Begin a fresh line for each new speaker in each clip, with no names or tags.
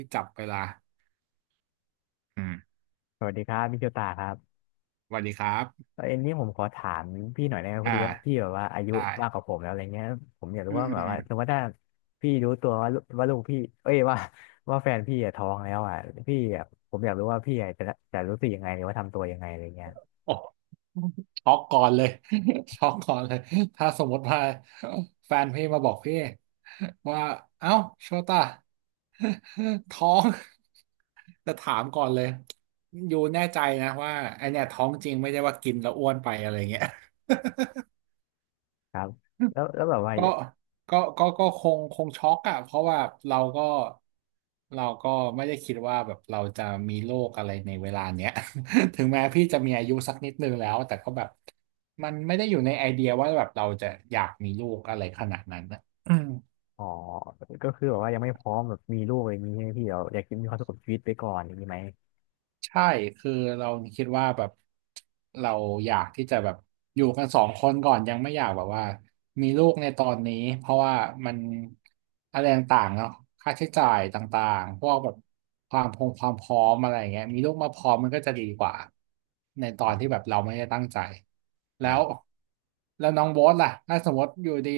ที่จับเวลาอืม
สวัสดีครับพี่โจตาครับ
สวัสดีครับ
เอ็นนี้ผมขอถามพี่หน่อยได้ไหมพอ
อ่า
ดีว่าพี่แบบว่าอายุ
ได้
มากกว่าผมแล้วอะไรเงี้ยผมอยากรู้
อืม
ว่า
อื
แบ
ม
บ
อื
ว่า
ม
สมมติว่าถ้าพี่รู้ตัวว่าลูกพี่เอ้ยว่า ว่าแฟนพี่อะท้องแล้วอ่ะพี่อะผมอยากรู้ว่าพี่อะจะจะรู้สึกยังไงหรือว่าทำตัวยังไงอะไรเงี้ย
โอ้ช็อกก่อนเลย ช็อกก่อนเลย ถ้าสมมติว่าแฟนพี่มาบอกพี่ว่า เอ้าโชต้า ท้อง จะถามก่อนเลยอยู่แน่ใจนะว่าไอเนี่ยท้องจริงไม่ใช่ว่ากินแล้วอ้วนไปอะไรเงี้ย
ครับแล้วแบบว่า
ก็ก็คงช็อกอะเพราะว่าเราก็เราก็ไม่ได้คิดว่าแบบเราจะมีโรคอะไรในเวลาเนี้ย ถึงแม้พี่จะมีอายุสักนิดนึงแล้ว แต่ก็แบบมันไม่ได้อยู่ในไอเดียว่าแบบเราจะอยากมีลูกอะไรขนาดนั้นนะ
อ๋อก็คือแบบว่ายังไม่พร้อมแบบมีลูกอะไรอย่างงี้ใช่ไหมพี่เราอยากมีความสุขกับชีวิตไปก่อนอย่างนี้ไหม
ใช่คือเราคิดว่าแบบเราอยากที่จะแบบอยู่กันสองคนก่อนยังไม่อยากแบบว่ามีลูกในตอนนี้เพราะว่ามันอะไรต่างๆเนาะค่าใช้จ่ายต่างๆพวกแบบความพร้อมอะไรอย่างเงี้ยมีลูกมาพร้อมมันก็จะดีกว่าในตอ
ค
น
รั
ที่
บ
แบบเราไม่ได้ตั้งใจ
ค
แล้
รั
ว
บ
แล้วน้องโบ๊ทล่ะถ้าสมมติอยู่ดี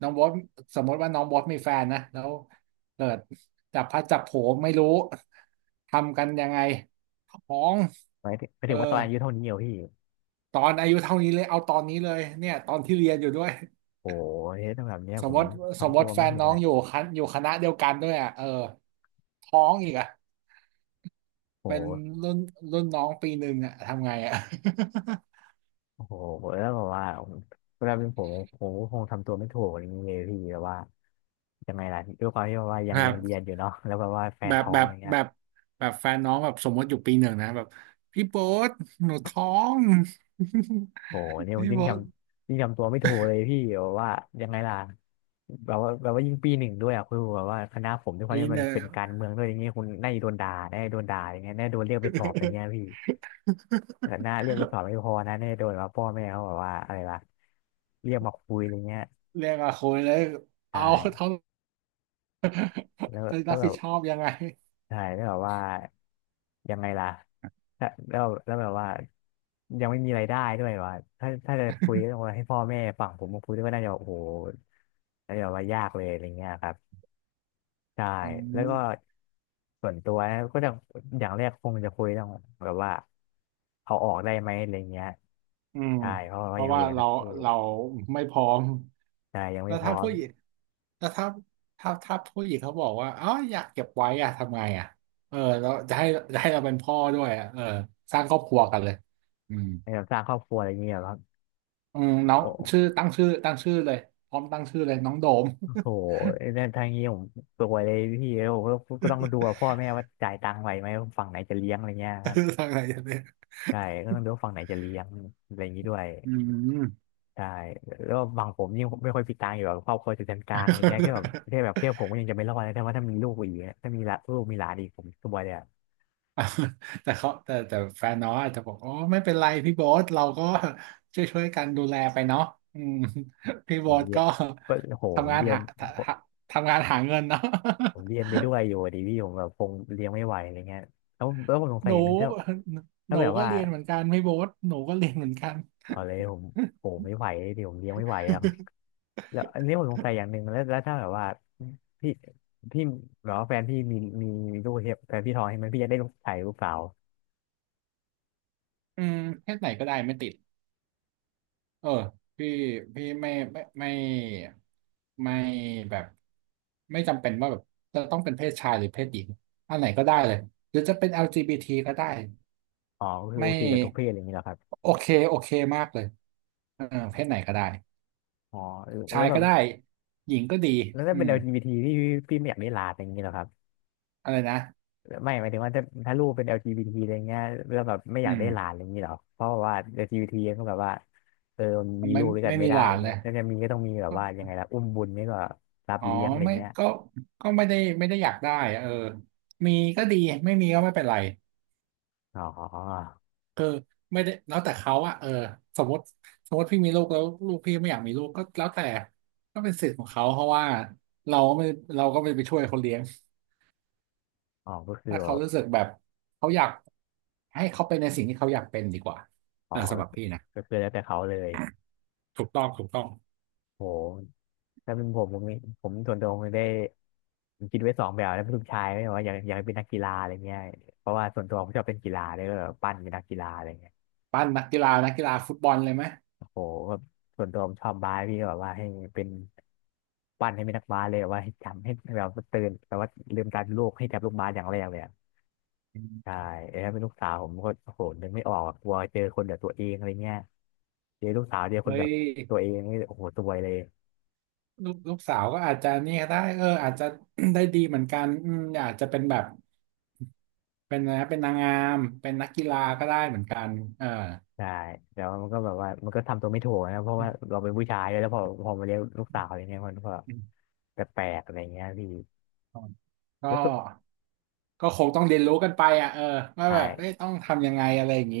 น้องโบ๊ทสมมติว่าน้องโบ๊ทมีแฟนนะแล้วเกิดจับพลัดจับผลูไม่รู้ทำกันยังไง ของ
หมายถึงหมาย
เอ
ถึ
อ
งว่าตอนอายุเท่านี้เหรอพี่
ตอนอายุเท่านี้เลยเอาตอนนี้เลยเนี่ยตอนที่เรียนอยู่ด้วย
โอ้โหเฮ้ยถ้าแบบเนี้ย
ส
ผ
มม
ม
ติสม
ทำ
ม
ตัว
ติแฟ
ไม่
น
ถูก
น้อ
เล
ง
ย
อยู่คณะอยู่คณะเดียวกันด้วยอ่ะเออท้องอีกอ่ะเป็น
โห
รุ่นรุ่นน้องปีหนึ่งอ่ะทำไงอ่ะ
โอ้โหแล้วแบบว่าผมเวลาเป็นผมผมก็คงทำตัวไม่ถูกอย่างนี้เลยพี่แบบว่ายังไงล่ะด้วยความที่แบบว่า ยั
แบ
งยั
บ
งเรียนอยู่เนาะ แล้วแบบว่าแฟ
แบ
น
บ
ท้อ
แบ
ง
บ
อย่างเงี้ย
แบบแบบแฟนน้องแบบสมมติอยู่ปีหนึ่งนะแบบพี่โบ๊ทหนูท้อง
โอ้โหเนี่ ยผม
พี่
ยิ่ง
โบ๊
จ
ท
ำยิ่งจำตัวไม่ถูกเลยพี่แบบว่ายังไงล่ะแบบว่ายิ่งปีหนึ่งด้วยอ่ะคือแบบว่าคณะผมด้วยความ
ปี
ที่
ห
มัน
นึ่
เป็น
ง
การเมืองด้วยอย่างเงี้ยคุณน่าจะโดนด่าแน่าจะโดนด่าอย่างเงี้ยน่าจะโดนเรียกไปสอบอย่างเงี้ยพี่ แต่น่าเรียกไปสอบไม่พอนะน่าจะโดนว่าพ่อแม่เขาแบบว่าอะไรล่ะเรียกมาคุยอย่างเงี้ย
เรียกมาคุยเลย
ใช่
เอา เท่า
แล้ว
จะ
แล้
รั
ว
บ
แบ
ผิ
บ
ดชอบยังไง
ใช่แล้วแบบว่ายังไงล่ะแล้วแบบว่ายังไม่มีรายได้ด้วยว่าถ้าจะคุยต้องให้พ่อแม่ฝั่งผมมาคุยด้วยก็น่าจะโอ้โหน่าจะว่ายากเลยอะไรเงี้ยครับใช่
อื
แล้วก็
ม
ส่วนตัวนะก็จะอย่างแรกคงจะคุยต้องแบบว่าเอาออกได้ไหมอะไรเงี้ย
อืม
ใช่เพราะ
เพ
ว่ายั
ราะ
ง
ว่า
เรียน
เรา
นะโอ้
เราไม่พร้อม
ใช่ยัง
แล้
ไม่
ว
พร้
ถ้า
อม
ผู้หญิงแล้วถ้าถ้าผู้หญิงเขาบอกว่าอ๋ออยากเก็บไว้อะทำไงอะเออแล้วจะให้จะให้เราเป็นพ่อด้วยอะเออสร้างครอบครัวกันเลยอืม
ในการสร้างครอบครัวอะไรเงี้ยหรอครับ
น้อง
โอ้
ชื่อตั้งชื่อตั้งชื่อเลยพร้อมตั้งชื่อเลยน้องโดม
โหนั่นทางนี้ผมสวยเลยพี่เล้ยผมก็ก็ต้องดูว่าพ่อแม่ว่าจ่ายตังค์ไหวไหมว่าฝั่งไหนจะเลี้ยงอะไรเงี้ยครับ
ทางไหนกันเนี่ย
ใช่ก็ต้องดูว่าฝั่งไหนจะเลี้ยงอะไรอย่างนี้ด้วย
อืม
ใช่แล้วฝั่งผมยิ่งไม่ค่อยมีตังค์อยู่แบบครอบครัวจะเป็นกลางอะไรเงี้ยแค่แบบ แค่แบบแค่ผมก็ยังจะไม่รอดเลยแต่ว่าถ้ามีลูกอีกอะถ้ามีละลูกมีหลานอีกผมสบายเลยอะ
แต่เขาแต่แต่แฟนน้องอาจจะบอกอ๋อไม่เป็นไรพี่โบ๊ทเราก็ช่วยกันดูแลไปเนาะอืม พี่
ผ
โบ๊
ม
ท
เรีย
ก็
นก็โหผ
ทำ
ม
งาน
เรียน
หา
ผ
ท
ม
ำทำงานหาเงินเนาะ
ผมเรี ยนไปด้วยอยู่อะดิพี่ผมแบบคงเลี้ยงไม่ไหวอะไรเงี้ยแล้วผมสง
ห
สัยอย่า
นู
งหนึงถ้า
ห
ถ้า
นู
แบบ
ก็
ว่า
เรียนเหมือนกันพี่โบ๊ทหนูก็เรียนเหมือนกัน
เอาเลยผมโอ้ไม่ไหวดิผมเลี้ยงไม่ไหวอะ แล้วอันนี้ผมสงสัยอย่างหนึ่งแล้วถ้าแบบว่าพี่พี่แบบว่าแฟนพี่มีมีลูกเนี่ยแฟนพี่ท้องใช่ไหมพี่จะได้ลูกชายลูกสาว
อืมเพศไหนก็ได้ไม่ติด เออพี่พี่ไม่แบบไม่จำเป็นว่าแบบจะต้องเป็นเพศชายหรือเพศหญิงอันไหนก็ได้เลยหรือจะเป็น LGBT ก็ได้
อ๋อก็คือโอ
ไม่
เคกับทุกเพศอะไรอย่างนี้เหรอครับ
โอเคมากเลยเออเพศไหนก็ได้
อ๋อแล้
ชา
ว
ย
แบ
ก็
บ
ได้หญิงก็ดี
แล้วถ้า
อื
เป็น
ม
LGBT พี่ไม่อยากได้หลานอะไรอย่างนี้เหรอครับ
อะไรนะ
ไม่หมายถึงว่าถ้าลูกเป็นแอลจีบีท t อะไรเงี้ยแล้วแบบไม่อ
อื
ยากได้หลาน
ม
อะไรอย่างนี้เหรอเพราะว่า LGBT ก็แบบว่าเออมมี
ไม่
ลูกด้วยกั
ไม่
นไม่
มี
ได้
หลา
อะไร
นเล
เงี้
ย
ยถ้าจะมีก็ต้องมีแบบว่ายั
ก็
งไงล่ะอุ้มบุญไม่ก็รับ
อ๋อ
เลี้ยงอะไร
ไม่
เงี้ย
ก็ก็ไม่ได้อยากได้เออมีก็ดีไม่มีก็ไม่เป็นไร
อ๋อ
เออไม่ได้แล้วแต่เขาอะเออสมมติสมมติพี่มีลูกแล้วลูกพี่ไม่อยากมีลูกก็แล้วแต่ก็เป็นสิทธิ์ของเขาเพราะว่าเราก็ไม่เราก็ไม่ไปช่วยเขาเลี้ยง
อ๋อก็คือ
ถ้า
แบ
เขา
บ
รู้สึกแบบเขาอยากให้เขาเป็นในสิ่งที่เขาอยากเป็นดีกว่า
อ๋
เอ
อ
อ
ก
สำหรับพี่นะ
็คือแล้วแต่เขาเลย
ถูกต้อง
โหถ้าเป็นผมผมส่วนตัวผมได้ผมคิดไว้สองแบบแล้วเป็นลูกชายไม่ว่าอยากเป็นนักกีฬาอะไรเงี้ยเพราะว่าส่วนตัวผมชอบเป็นกีฬาเลยก็แบบปั้นเป็นนักกีฬาอะไรเงี้ย
ปั้นนักกีฬานักกีฬาฟุตบอลเลยไหม
โอ้โหแบบส่วนตัวผมชอบบาสพี่ก็แบบว่าให้เป็นปั้นให้เป็นนักบาสเลยแบบว่าให้จำให้แบบว่าตื่นแบบว่าลืมตาดูโลกให้จับลูกบาสอย่างแรกเลยอะ
อื
ใช่
ม
แล้วถ้าเป็นลูกสาวผมก็โอ้โหนึกไม่ออกอะกลัวเจอคนแบบตัวเองอะไรเงี้ยเจอลูกสาวเจอคน
เฮ้
แบ
ย
บตัวเองนี่โอ้โหตัวยเลย
ลูกสาวก็อาจจะเนี่ยได้เอออาจจะ ได้ดีเหมือนกันอืมอาจจะเป็นแบบเป็นนะไรนะเป็นนางงามเป็นนักกีฬาก็ได้เหมือนกันเออ
ใช่แต่ว่ามันก็แบบว่ามันก็ทำตัวไม่ถูกนะเพราะว่าเราเป็นผู้ชายด้วยแล้วพอมาเลี้ยงลูกสาวอะไรเงี้ยมันก็แปลกๆอะไรเงี้ยพี่
ก็
แล้วตัว
ก็คงต้องเรียนรู้กันไปอ่ะเออว่า
ใช่
แบบเอ้ยต้องทำยังไงอะไรอย่างนี้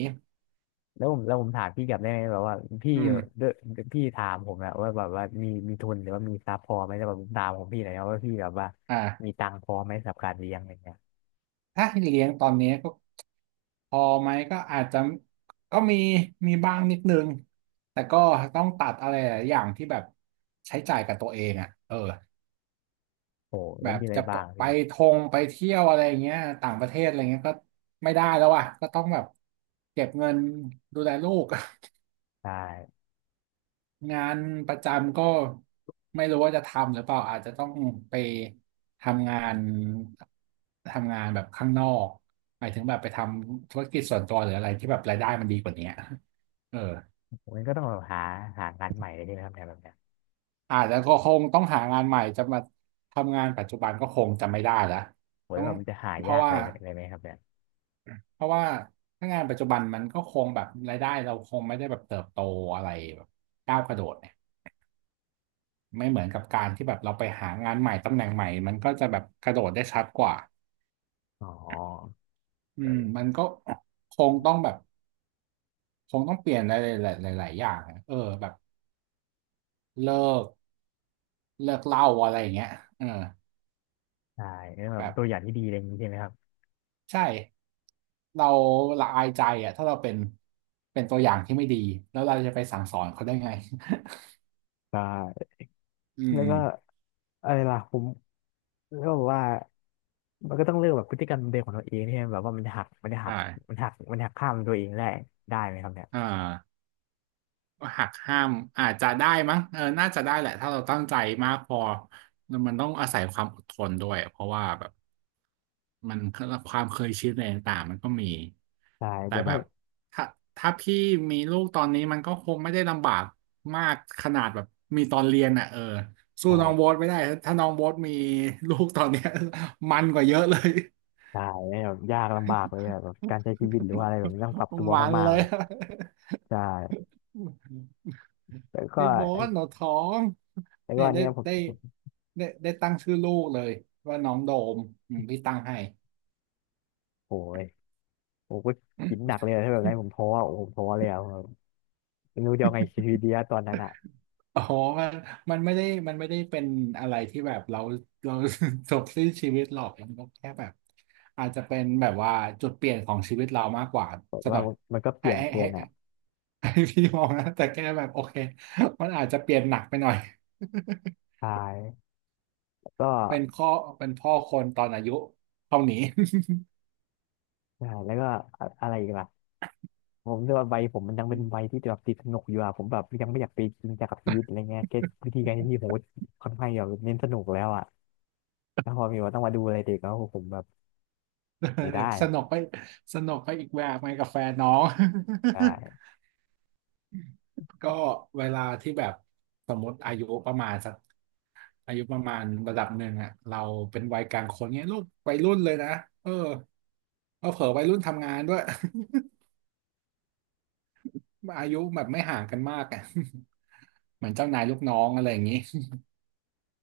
แล้วผมถามพี่กลับได้ไหมแบบว่าพี่
อืม
ด้วยพี่ถามผมอะว่าแบบว่ามีทุนหรือว่ามีทรัพย์พอไหมแล้วแบบผมถามของพี่หน่อยนะว่าพี่แบบว่า
อ่า
มีตังค์พอไหมสำหรับการเลี้ยงอะไรเงี้ย
ถ้าให้เลี้ยงตอนนี้ก็พอไหมก็อาจจะก็มีมีบ้างนิดนึงแต่ก็ต้องตัดอะไรหลายอย่างที่แบบใช้จ่ายกับตัวเองอ่ะเออ
โอ้โหแล้
แบ
ว
บ
มีอะไร
จะ
บ้าง
ไป
พี่
ทงไปเที่ยวอะไรอย่างเงี้ยต่างประเทศอะไรเงี้ยก็ไม่ได้แล้วอ่ะก็ต้องแบบเก็บเงินดูแลลูก
ใช่
งานประจำก็ไม่รู้ว่าจะทำหรือเปล่าอาจจะต้องไปทำงานทำงานแบบข้างนอกหมายถึงแบบไปทำธุรกิจส่วนตัวหรืออะไรที่แบบรายได้มันดีกว่านี้เออ
ผมนก็ต้องแบบหางานใหม่เลยใช่ไหมครับเนี่ยแบบเนี้ย
อาจจะก็คงต้องหางานใหม่จะมาทำงานปัจจุบันก็คงจะไม่ได้ละ
โห
ต้
แล้
อ
ว
ง
แบบมันจะหา
เพ
ยา
ราะ
กอะ
ว่า
ไรอะไรไหมครับเนี่ย
เพราะว่าถ้างานปัจจุบันมันก็คงแบบรายได้เราคงไม่ได้แบบเติบโตอะไรแบบก้าวกระโดดเนี่ย ไม่เหมือนกับการที่แบบเราไปหางานใหม่ตำแหน่งใหม่ มันก็จะแบบกระโดดได้ชัดกว่า
อ๋อ
อืมมันก็คงต้องแบบคงต้องเปลี่ยนอะไรหลายๆหลายๆอย่างอะเออแบบเลิกเลิกเหล้าอะไรอย่างเงี้ยเออ
ใช่แล้วแบบ
แบบ
ตัวอย่างที่ดีอะไรอย่างนี้ใช่ไหมครับ
ใช่เราละอายใจอ่ะถ้าเราเป็นเป็นตัวอย่างที่ไม่ดีแล้วเราจะไปสั่งสอนเขาได้ไง
ใช่
อื
แล้ว
ม
ก็อะไรล่ะผมก็บอกว่ามันก็ต้องเลือกแบบพฤติกรรมเดิมของตัวเองที่แบบว่ามันจะหักมันจะหั
ใช่
กมันหักข้ามตัวเองได้ได้ไหมครับเนี่ย
อ่า หักห้ามอาจจะได้มั้งเออน่าจะได้แหละถ้าเราตั้งใจมากพอมันต้องอาศัยความอดทนด้วยเพราะว่าแบบมันความเคยชินอะไรต่างๆมันก็มี
ใช่
แต่
แต่
แบ
ถ้า
บถ้าถ้าพี่มีลูกตอนนี้มันก็คงไม่ได้ลำบากมากขนาดแบบมีตอนเรียนอ่ะเออสู้
ใช่
น้องโบ๊ทไม่ได้ถ้าน้องโบ๊ทมีลูกตอนเนี้ย มันกว่าเยอะเลย
ใช่่ยแบบยากลำบากเลยอะแบบการใช้ชีวิตหรือว่าอะ ไรแบบนี้ต้องปรับตัว
มัน
มาก
เล
ๆเล
ย
ยใช่แล้วก็
พี่โบ
อัน
นหนูท้อง
แล้วก็
เนี่ย
อัน
ได้
เนี้ยผม
ได้ได้ได้ตั้งชื่อลูกเลยว่าน้องโดมอืมพี่ตั้งให้
โอ้ยผมก็กินหนักเลยอะถ้าแบบนั้นผ มท้ออะโอ้ผมท้อเลยอะผมไม่รู้จะเอาไงชีวิตดีอะตอนนั้นอะ
อ๋อมันมันไม่ได้เป็นอะไรที่แบบเรา เรา จบสิ้นชีวิตหรอกมันก็แค่แบบอาจจะเป็นแบบว่าจุดเปลี่ยนของชีวิตเรามากกว่า
บอก
สำห
ว่า
รับ
มันก็เป
ให้
ลี่ยน
ให้
เกิ
ให้
นอะ
ให้พี่มองนะแต่แค่แบบโอเคมันอาจจะเปลี่ยนหนักไปหน่อย
ใช่แล้วก็
เป็นข้อเป็นพ่อคนตอนอายุเท่านี้
ใช่แล้วก็อะอะไรอีกล่ะผมรู้สึกว่าวัยผมมันยังเป็นวัยที่แบบติดสนุกอยู่อะผมแบบยังไม่อยากไปจริงจังกับชีวิตอะไรเงี้ยแค่วิธีการที่ผมก็ค่อนข้างแบบเน้นสนุกแล้วอะแล้วพอมีว่าต้องมาดูอะไรเด็กแล้วผมแบบไม่ได้
สนุกไปสนุกไปอีกแบบไปกับแฟนน้อง
ใช่
ก็เวลาที่แบบสมมติอายุประมาณสักอายุประมาณระดับหนึ่งอ่ะเราเป็นวัยกลางคนเนี้ยลูกวัยรุ่นเลยนะเออเออเผลอวัยรุ่นทำงานด้วย อายุแบบไม่ห่างกันมากอ่ะ เหมือนเจ้านายลูกน้องอะไรอย่างนี้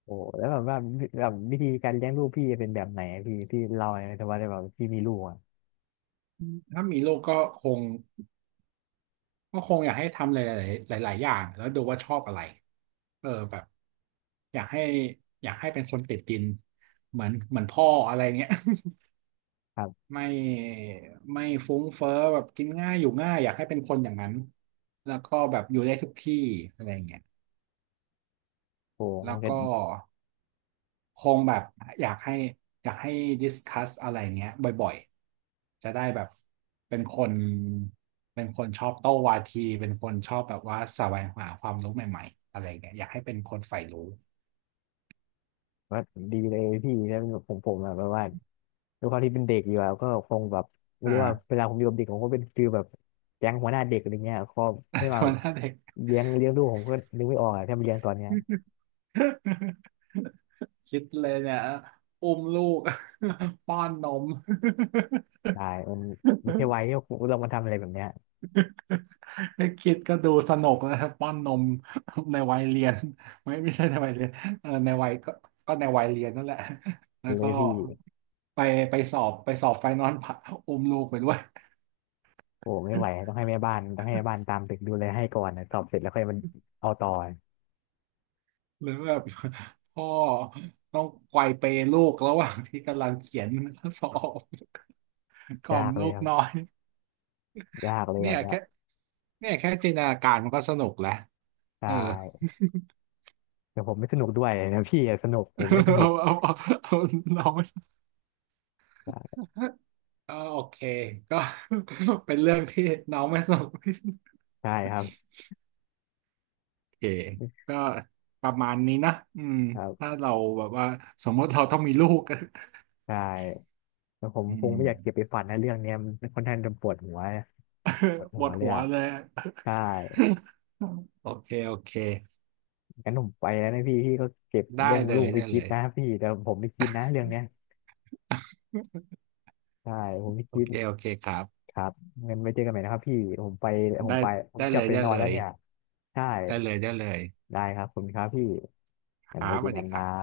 โอ้แล้วแบบว่าแบบวิธีการเลี้ยงลูกพี่เป็นแบบไหนอะพี่เล่าหน่อยแต่ว่าได้แบบพี่มีลูกอะ
ถ้ามีลูกก็คง ก็คงอยากให้ทำหลายๆหลายๆอย่างแล้วดูว่าชอบอะไรเออแบบอยากให้อยากให้เป็นคนติดดินเหมือนพ่ออะไรเงี้ย
ครั บ
ไม่ไม่ฟุ้งเฟ้อแบบกินง่ายอยู่ง่ายอยากให้เป็นคนอย่างนั้นแล้วก็แบบอยู่ได้ทุกที่อะไรเงี้ย
โอ้
แล้
มัน
ว
ก็
ก็ คงแบบอยากให้อยากให้ดิสคัสอะไรเงี้ยบ่อยๆ จะได้แบบเป็นคนเป็นคนชอบโต้วาทีเป็นคนชอบแบบว่าแสวงหาความรู้ใหม่ๆอะไรเงี้ยอยากให้เป็นคนใฝ่รู้
ว่าดีเลยพี่แล้วผมอะแบบว่าด้วยความที่เป็นเด็กอยู่อะก็คงแบบไม่
อ่า
รู้ว่าเวลาผมอยู่กับเด็กผมก็เป็นฟีลแบบแก๊งหัวหน้าเด็กอะไรเงี้ยก็ให้ มา
ตัวหน้าเด็ก
เลี้ยงลูกผมก็นึกไม่ออกอะถ้ามาเลี้ยงตอนเนี้ย
คิดเลยเนี่ยอุ้มลูก ป้อนนม
ได้มันไม่ใช่วัย ที่ผมเรามาทำอะไรแบบเนี้ย
ไอ้คิดก็ดูสนุกนะครับป้อนนมในวัยเรียน ไม่ใช่ในวัยเรียนเออในวัยก็ก็ในวัยเรียนนั่นแหละ แล้ว
เล
ก็
ยพี่
ไปไปสอบไฟนอล ผ่าอุ้มลูกไปด้วย
โอ้ไม่ไหวต้ องให้แม่บ้านต้องให้แม่บ้านตามตึกดูแลให้ก่อนนะสอบเสร็จแล้วค่อยมันเอาต่อ
หรือแบบ พ่อต้องไกวเปลูกระหว่างที่กำลังเขียน ข้อสอบ กล่อ
ยา
ม
กเลย
ลูก
ครั
น้อ
บ
ย
ยากเลยแบ
เนี่ย
บเนี้ย
แค่เนี่ยแค่จินตนาการมันก็สนุกแล้ว
ใช
เออ
่แต่ผมไม่สนุกด้วยนะพี่อะสนุกผมไม่ส นุ
เอา
ก
เอาเอาเอาน้อง
ใช่
ก็โอเคก็ เป็นเรื่องที่น้องไม่สนุกที่สุด
ใช่ครับ
โอเคก็ประมาณนี้นะอืม
ครั
ถ้า
บ
เราแบบว่าสมมติเราต้องมีลูก
ใช่ แต่ผม
อื
คง
ม
ไม่อยากเก็บไปฝันในะเรื่องเนี้ยมันค่อนข้างจะปวดหัวปวด
ป
หั
ว
ว
ด
เลย
หัว
อ่ะ
เลย
ใช่
โอเค
งั้นผมไปแล้วนะพี่พี่ก็เก็บ
ได้
เรื่อง
เล
ลู
ย
กไป
ได้
คิ
เล
ด
ย
นะพี่แต่ผมไม่คิดนะเรื่องเนี้ยใช่ผมไม่
โอ
คิด
เคโอเคครับ
ครับงั้นไว้เจอกันใหม่นะครับพี่ผมไปผม
ได้
ไปผม
ได้
ก
เล
ลับ
ย
ไป
ได้
นอ
เล
นแล้ว
ย
เนี่ยใช่
ได้เลยได้เลย
ได้ครับขอบคุณครับพี่
ค
งั้น
รั
ไว้
บส
เจอ
วัส
กั
ดี
น
ค
นะ
รับ